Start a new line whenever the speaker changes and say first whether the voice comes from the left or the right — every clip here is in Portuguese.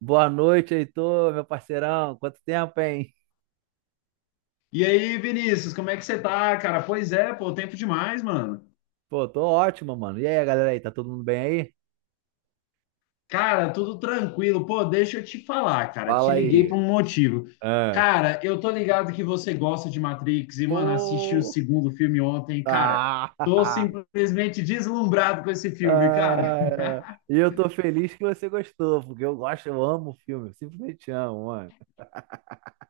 right: Boa noite, Heitor, meu parceirão. Quanto tempo, hein?
left: E aí, Vinícius, como é que você tá, cara? Pois é, pô, tempo demais, mano.
right: Pô, tô ótimo, mano. E aí, galera aí, tá todo mundo bem aí?
left: Cara, tudo tranquilo. Pô, deixa eu te falar, cara. Te
right: Fala
left: liguei
right: aí.
left: por um motivo.
right: Ah.
left: Cara, eu tô ligado que você gosta de Matrix e, mano, assisti o
right: Pô.
left: segundo filme ontem. Cara,
right: Ah.
left: tô simplesmente deslumbrado com esse filme, cara.
right: Ah. E eu tô feliz que você gostou, porque eu gosto, eu amo o filme, eu simplesmente amo, mano.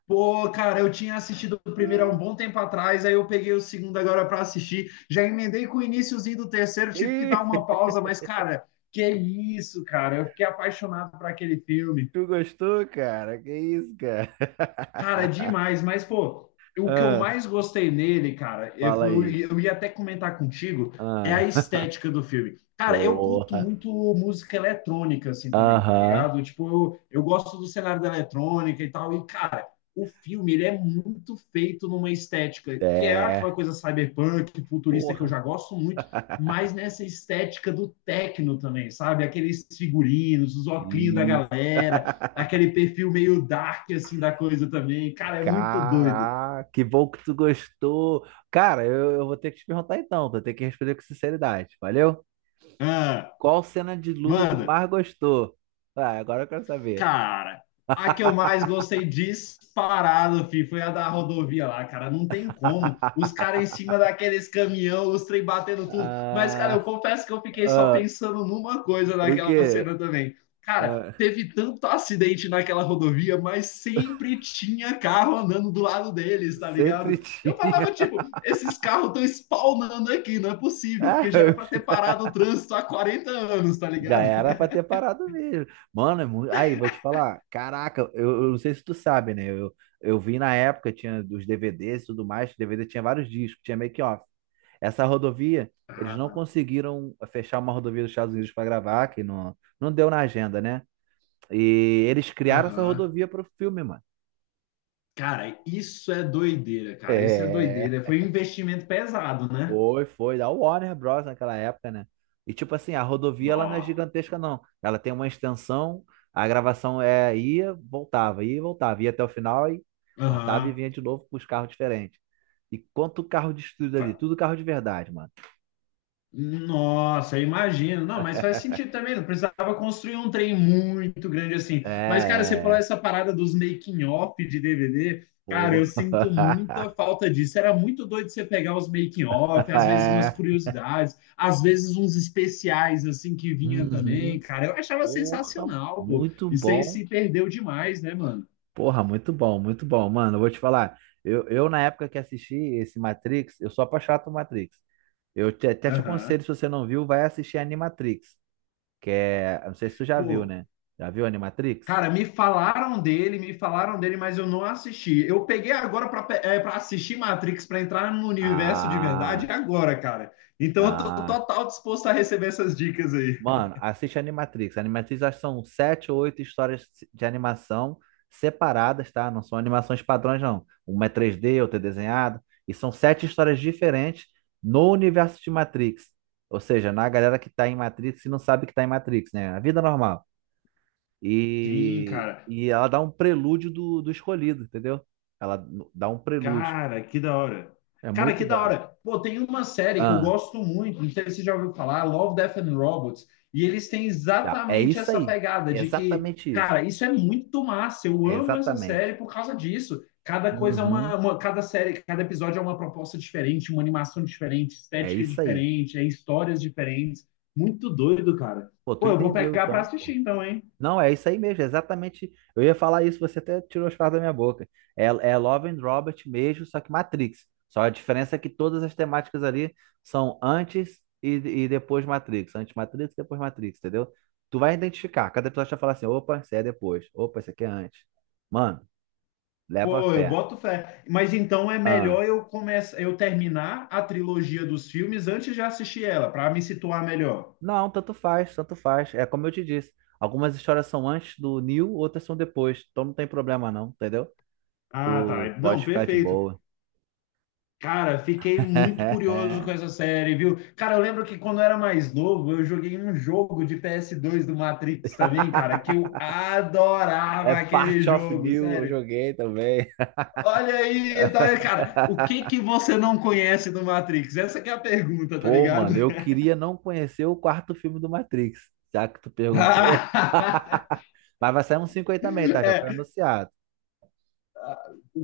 left: Pô, cara, eu tinha assistido o primeiro há
right: Ah.
left: um bom tempo atrás, aí eu peguei o segundo agora para assistir. Já emendei com o iníciozinho do terceiro, tive que dar
right: Ih,
left: uma pausa, mas, cara, que isso, cara? Eu fiquei apaixonado por aquele filme.
right: tu gostou, cara? Que isso, cara?
left: Cara, é demais, mas pô, o que eu
right: Ah.
left: mais gostei nele, cara, eu,
right: Fala
left: eu,
right: aí.
left: eu ia até comentar contigo, é a
right: Ah.
left: estética do filme. Cara, eu curto
right: Porra.
left: muito música eletrônica, assim, também, tá
right: Aham.
left: ligado? Tipo, eu gosto do cenário da eletrônica e tal, e, cara, o filme, ele é muito feito numa estética, que é aquela
right: É.
left: coisa cyberpunk, futurista, que eu
right: Porra.
left: já gosto muito, mas nessa estética do techno também, sabe? Aqueles figurinos, os óculos da
right: Isso.
left: galera, aquele perfil meio dark, assim, da coisa também. Cara, é muito doido.
right: Caraca, que bom que tu gostou. Cara, eu vou ter que te perguntar então, vou ter que responder com sinceridade, valeu?
left: Ah,
right: Qual cena de luta tu
left: manda.
right: mais gostou? Ah, agora eu quero saber.
left: Cara, a que eu mais gostei disparado, foi a da rodovia lá, cara. Não tem como. Os caras em cima daqueles caminhão, os trem batendo tudo. Mas, cara, eu
right: Ah,
left: confesso que eu fiquei só
right: ah,
left: pensando numa coisa
right: o
left: naquela
right: quê?
left: cena também. Cara,
right: Ah,
left: teve tanto acidente naquela rodovia, mas sempre tinha carro andando do lado deles, tá
right: sempre
left: ligado? Eu
right: tinha.
left: falava, tipo, esses carros estão spawnando aqui, não é possível,
right: Ah,
left: porque já era
right: eu
left: pra ter parado o trânsito há 40 anos, tá
right: já
left: ligado?
right: era pra ter parado mesmo. Mano, aí, vou te falar. Caraca, eu não sei se tu sabe, né? Eu vi na época, tinha os DVDs e tudo mais. DVD tinha vários discos, tinha make-off. Essa rodovia, eles não conseguiram fechar uma rodovia dos Estados Unidos pra gravar, que não deu na agenda, né? E eles criaram essa
left: Aham.
right: rodovia pro filme, mano.
left: Cara, isso é doideira, cara. Isso é
right: É.
left: doideira. Foi um investimento pesado, né?
right: Foi da Warner Bros. Naquela época, né? E tipo assim, a rodovia ela não é
left: Nó.
right: gigantesca, não. Ela tem uma extensão, a gravação é ia, voltava, ia e voltava, ia até o final e cortava e
left: Aham.
right: vinha de novo com os carros diferentes. E quanto carro de estúdio ali,
left: Fa-
right: tudo carro de verdade, mano.
left: Nossa, eu imagino. Não, mas faz sentido também. Não precisava construir um trem muito grande assim. Mas, cara, você falou
right: É.
left: essa parada dos making-off de DVD. Cara,
right: Pô.
left: eu sinto muita falta disso. Era muito doido você pegar os making-off, às vezes umas
right: É.
left: curiosidades, às vezes uns especiais assim que vinha
right: Uhum.
left: também. Cara, eu achava
right: Porra,
left: sensacional, pô.
right: muito
left: Isso aí
right: bom.
left: se perdeu demais, né, mano?
right: Porra, muito bom, muito bom. Mano, eu vou te falar. Na época que assisti esse Matrix, eu sou apaixonado por Matrix. Até te aconselho, se você não viu, vai assistir Animatrix, que é, eu não sei se tu já viu,
left: Pô,
right: né? Já viu Animatrix?
left: cara, me falaram dele, mas eu não assisti. Eu peguei agora para assistir Matrix, para entrar no universo de verdade
right: Ah,
left: agora, cara. Então eu tô
right: ah.
left: total disposto a receber essas dicas aí.
right: Mano, assiste Animatrix. Animatrix acho que são sete ou oito histórias de animação separadas, tá? Não são animações padrões, não. Uma é 3D, outra é desenhada. E são sete histórias diferentes no universo de Matrix. Ou seja, na galera que tá em Matrix e não sabe que tá em Matrix, né? A vida normal.
left: Sim,
right: E
left: cara.
right: ela dá um prelúdio do escolhido, entendeu? Dá um prelúdio.
left: Cara, que da hora.
right: É
left: Cara,
right: muito
left: que da
right: bom.
left: hora. Pô, tem uma série que eu
right: Ah,
left: gosto muito, não sei se você já ouviu falar, Love, Death and Robots, e eles têm
right: já. É
left: exatamente
right: isso
left: essa
right: aí.
left: pegada
right: É
left: de que,
right: exatamente isso.
left: cara, isso é muito massa, eu
right: É
left: amo essa série
right: exatamente.
left: por causa disso. Cada coisa é
right: Uhum.
left: uma, cada série, cada episódio é uma proposta diferente, uma animação diferente,
right: É
left: estética
right: isso aí.
left: diferente, é histórias diferentes. Muito doido, cara.
right: Pô, tu
left: Pô, eu vou
right: entendeu
left: pegar pra
right: então, pô.
left: assistir então, hein?
right: Não, é isso aí mesmo, é exatamente. Eu ia falar isso, você até tirou as palavras da minha boca. É, é Love and Robert mesmo, só que Matrix. Só a diferença é que todas as temáticas ali são e depois Matrix. Antes Matrix, depois Matrix, entendeu? Tu vai identificar. Cada episódio vai falar assim: opa, isso é depois. Opa, isso aqui é antes. Mano, leva
left: Pô, eu
right: fé.
left: boto fé. Mas então é
right: Ah,
left: melhor eu terminar a trilogia dos filmes antes de assistir ela, para me situar melhor.
right: não, tanto faz, tanto faz. É como eu te disse. Algumas histórias são antes do Neo, outras são depois. Então não tem problema, não, entendeu?
left: Ah,
right: Tu
left: tá. Não,
right: pode ficar de
left: perfeito.
right: boa.
left: Cara, fiquei muito curioso com essa série, viu? Cara, eu lembro que quando eu era mais novo, eu joguei um jogo de PS2 do Matrix também, cara, que eu adorava
right: É
left: aquele
right: Part of
left: jogo,
right: New, eu
left: sério.
right: joguei também.
left: Olha aí, tá, cara, o que que você não conhece do Matrix? Essa que é a pergunta, tá
right: Pô,
left: ligado?
right: mano, eu queria não conhecer o quarto filme do Matrix, já que tu perguntou. Mas vai sair um 5 aí também, tá? Já foi
left: É,
right: anunciado.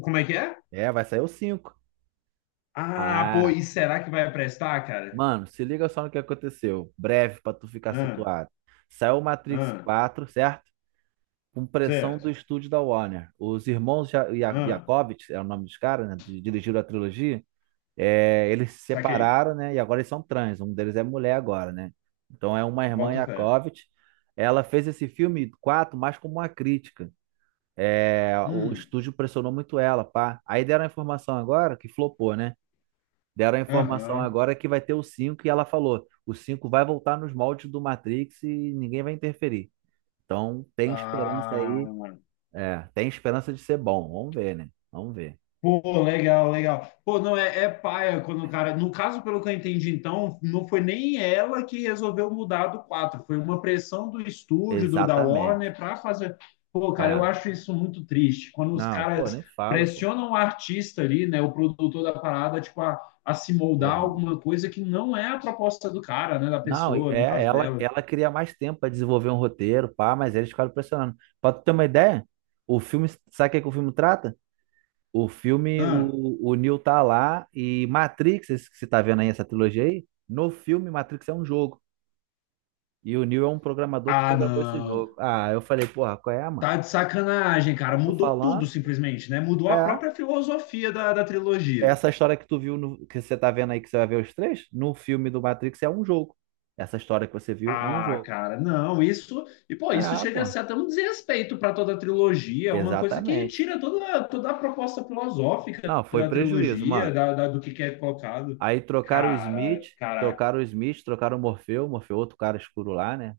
left: como é que é?
right: É, vai sair o 5.
left: Ah, pô,
right: Ah,
left: e será que vai prestar, cara?
right: mano, se liga só no que aconteceu. Breve pra tu ficar
left: Ah,
right: situado. Saiu o Matrix
left: ah,
right: 4, certo? Com pressão
left: certo.
right: do estúdio da Warner. Os irmãos
left: Ah,
right: Jacobits, é o nome dos caras, né? Dirigiram a trilogia. É, eles se
left: saquei.
right: separaram, né? E agora eles são trans. Um deles é mulher agora, né? Então é uma irmã
left: Boto fé.
right: Yakovitch. Ela fez esse filme 4 mais como uma crítica. É, o
left: Hum,
right: estúdio pressionou muito ela, pá. Aí deram a informação agora que flopou, né? Deram a informação
left: aham.
right: agora que vai ter o 5 e ela falou: o 5 vai voltar nos moldes do Matrix e ninguém vai interferir. Então tem esperança
left: Ah,
right: aí. É, tem esperança de ser bom. Vamos ver, né? Vamos ver.
left: pô, legal, legal. Pô, não, é paia quando o cara. No caso, pelo que eu entendi, então, não foi nem ela que resolveu mudar do 4 foi uma pressão do estúdio, da Warner,
right: Exatamente.
left: para fazer. Pô, cara, eu
right: É.
left: acho isso muito triste. Quando os
right: Não, pô,
left: caras
right: nem fala, pô.
left: pressionam o artista ali, né, o produtor da parada, tipo, a se moldar
right: Porra, mano.
left: alguma coisa que não é a proposta do cara, né, da
right: Não,
left: pessoa, no
right: é,
left: caso
right: ela,
left: dela.
right: ela queria mais tempo pra desenvolver um roteiro, pá, mas eles ficaram pressionando. Pra tu ter uma ideia, o filme, sabe o que, é que o filme trata?
left: Ah,
right: O Neo tá lá e Matrix, esse que você tá vendo aí, essa trilogia aí, no filme Matrix é um jogo. E o Neo é um programador que
left: ah,
right: programou esse
left: não.
right: jogo. Ah, eu falei, porra, qual é, mano?
left: Tá de sacanagem, cara.
right: Pô, tô
left: Mudou tudo
right: falando,
left: simplesmente, né? Mudou
right: é,
left: a própria filosofia da trilogia.
right: essa história que tu viu, no, que você tá vendo aí, que você vai ver os três, no filme do Matrix é um jogo. Essa história que você viu é um
left: Ah,
right: jogo.
left: cara, não, isso. E, pô, isso
right: Ah,
left: chega
right: pô,
left: a ser até um desrespeito para toda a trilogia, é uma coisa que
right: exatamente.
left: tira toda, toda a proposta filosófica
right: Não, foi
left: da
right: prejuízo,
left: trilogia,
right: mano.
left: do que é colocado.
right: Aí trocaram o
left: Cara,
right: Smith,
left: caraca.
right: trocaram o Morpheu, Morpheu, outro cara escuro lá, né?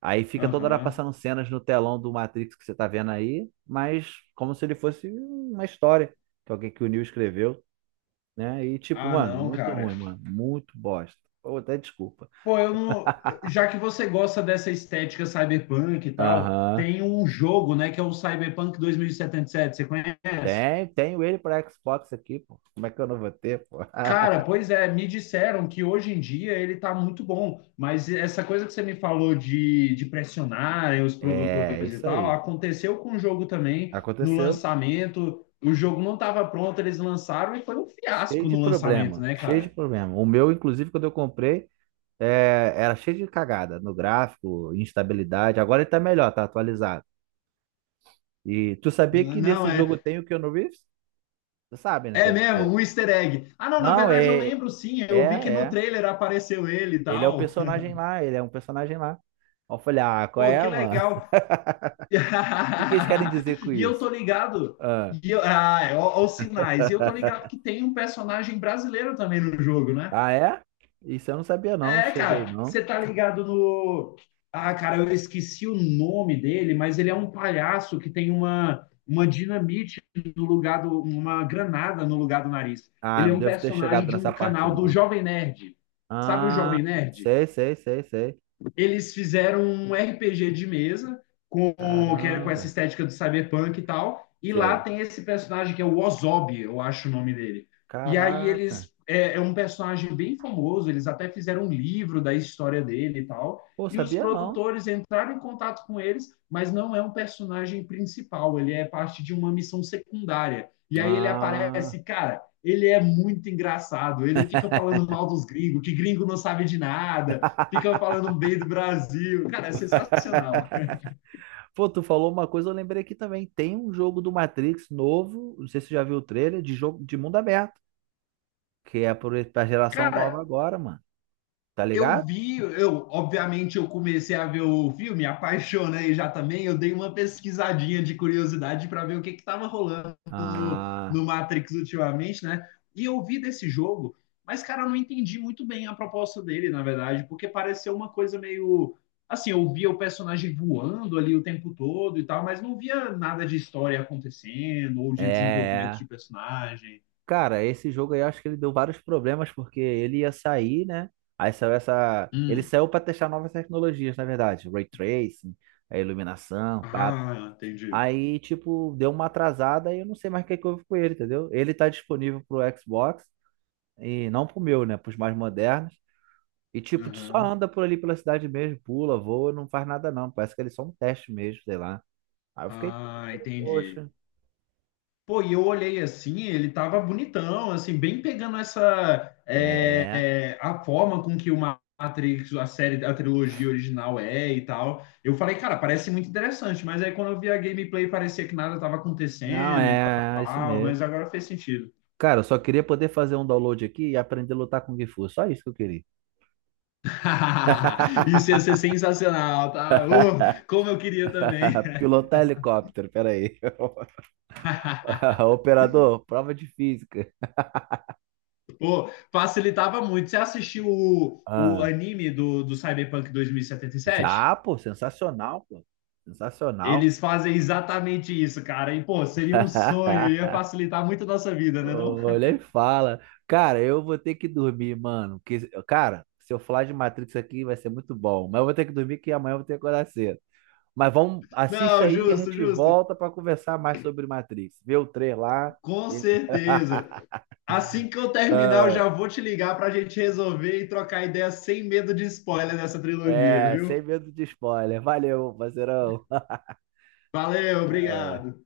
right: Aí fica toda hora
left: Aham.
right: passando cenas no telão do Matrix que você tá vendo aí, mas como se ele fosse uma história que alguém que o Neo escreveu, né? E tipo,
left: Ah,
right: mano,
left: não,
right: muito
left: cara.
right: ruim, mano, muito bosta. Pô, até desculpa.
left: Pô, eu não. Já que você gosta dessa estética cyberpunk e tal,
right: Aham.
left: tem um jogo, né, que é o Cyberpunk 2077, você conhece?
right: Tem, tenho ele para Xbox aqui, pô. Como é que eu não vou ter, pô?
left: Cara, pois é, me disseram que hoje em dia ele tá muito bom, mas essa coisa que você me falou de pressionar os
right: É,
left: produtores e
right: isso
left: tal,
right: aí.
left: aconteceu com o jogo também no
right: Aconteceu.
left: lançamento. O jogo não estava pronto, eles lançaram e foi um
right: Cheio
left: fiasco
right: de
left: no lançamento,
right: problema,
left: né,
right: cheio de
left: cara?
right: problema. O meu, inclusive, quando eu comprei é, era cheio de cagada no gráfico, instabilidade. Agora ele tá melhor, tá atualizado. E tu sabia que
left: Não
right: nesse jogo
left: é.
right: tem o Keanu Reeves? Tu sabe, né?
left: É
right: É.
left: mesmo, um easter egg. Ah, não, na
right: Não,
left: verdade eu
right: é,
left: lembro sim,
right: é,
left: eu vi que no
right: É.
left: trailer apareceu ele e
right: Ele é o
left: tal.
right: personagem lá, ele é um personagem lá. Aí eu falei, ah, qual
left: Pô,
right: é,
left: que
right: mano?
left: legal.
right: O que que eles querem dizer com
left: E eu
right: isso?
left: tô ligado.
right: Ah,
left: E eu, ah, é, ó, ó os sinais. E eu tô ligado que tem um personagem brasileiro também no jogo, né?
right: ah, é? Isso eu não sabia, não.
left: É,
right: Cheguei,
left: cara,
right: não.
left: você tá ligado no. Ah, cara, eu esqueci o nome dele, mas ele é um palhaço que tem uma, dinamite no lugar do. Uma granada no lugar do nariz.
right: Ah,
left: Ele é
right: não
left: um
right: devo ter
left: personagem
right: chegado
left: de
right: nessa
left: um
right: parte,
left: canal do
right: não.
left: Jovem Nerd. Sabe o
right: Ah,
left: Jovem Nerd?
right: sei.
left: Eles fizeram um RPG de mesa que é com essa
right: Caramba,
left: estética do cyberpunk e tal. E lá
right: sei.
left: tem esse personagem que é o Ozob, eu acho o nome dele. E aí
right: Caraca.
left: é um personagem bem famoso. Eles até fizeram um livro da história dele e tal.
right: Pô,
left: E os
right: sabia não.
left: produtores entraram em contato com eles, mas não é um personagem principal. Ele é parte de uma missão secundária. E aí ele
right: Ah.
left: aparece, cara, ele é muito engraçado. Ele fica falando mal dos gringos, que gringo não sabe de nada, fica falando bem do Brasil. Cara, é sensacional.
right: Pô, tu falou uma coisa, eu lembrei aqui também. Tem um jogo do Matrix novo, não sei se você já viu o trailer, de jogo de mundo aberto, que é pra geração
left: Cara,
right: nova agora, mano. Tá ligado?
left: eu obviamente eu comecei a ver o filme, apaixonei já também. Eu dei uma pesquisadinha de curiosidade para ver o que estava rolando no,
right: Ah,
left: no Matrix ultimamente, né? E eu vi desse jogo, mas cara, eu não entendi muito bem a proposta dele, na verdade, porque pareceu uma coisa meio assim, eu via o personagem voando ali o tempo todo e tal, mas não via nada de história acontecendo ou de desenvolvimento de
right: é.
left: personagem.
right: Cara, esse jogo aí eu acho que ele deu vários problemas, porque ele ia sair, né? Aí saiu essa. Ele
left: Hum.
right: saiu pra testar novas tecnologias, na verdade. Ray tracing, a iluminação, pá.
left: Ah, entendi.
right: Aí, tipo, deu uma atrasada e eu não sei mais o que é que houve com ele, entendeu? Ele tá disponível pro Xbox. E não pro meu, né? Pros mais modernos. E tipo, tu só
left: Aham.
right: anda por ali pela cidade mesmo, pula, voa, não faz nada não. Parece que eles são um teste mesmo, sei lá. Aí eu fiquei
left: Ah,
right: triste, falei,
left: entendi.
right: poxa.
left: Pô, e eu olhei assim, ele tava bonitão, assim, bem pegando essa
right: É.
left: a forma com que o Matrix, a série, a trilogia original é e tal. Eu falei, cara, parece muito interessante, mas aí quando eu vi a gameplay parecia que nada tava
right: Não,
left: acontecendo e
right: é isso
left: tal,
right: mesmo.
left: mas agora fez sentido.
right: Cara, eu só queria poder fazer um download aqui e aprender a lutar com Gifu. Só isso que eu queria.
left: Isso ia ser sensacional, tá? Oh, como eu queria também.
right: Pilotar helicóptero, peraí. Operador, prova de física.
left: Pô, facilitava muito. Você assistiu o
right: Ah,
left: anime do Cyberpunk 2077?
right: já, pô, sensacional, pô. Sensacional.
left: Eles fazem exatamente isso, cara. E, pô, seria um sonho, ia facilitar muito a nossa vida, né, não?
right: Olha e fala. Cara, eu vou ter que dormir, mano. Que, cara, se eu falar de Matrix aqui vai ser muito bom. Mas eu vou ter que dormir que amanhã eu vou ter que acordar cedo. Mas vamos, assiste
left: Não,
right: aí e a
left: justo,
right: gente
left: justo.
right: volta pra conversar mais sobre Matrix. Vê o trailer lá.
left: Com
right: E-
left: certeza. Assim que eu terminar, eu
right: Ah,
left: já vou te ligar pra gente resolver e trocar ideias sem medo de spoiler dessa trilogia,
right: é, sem
left: viu?
right: medo de spoiler. Valeu, parceirão.
left: Valeu, obrigado.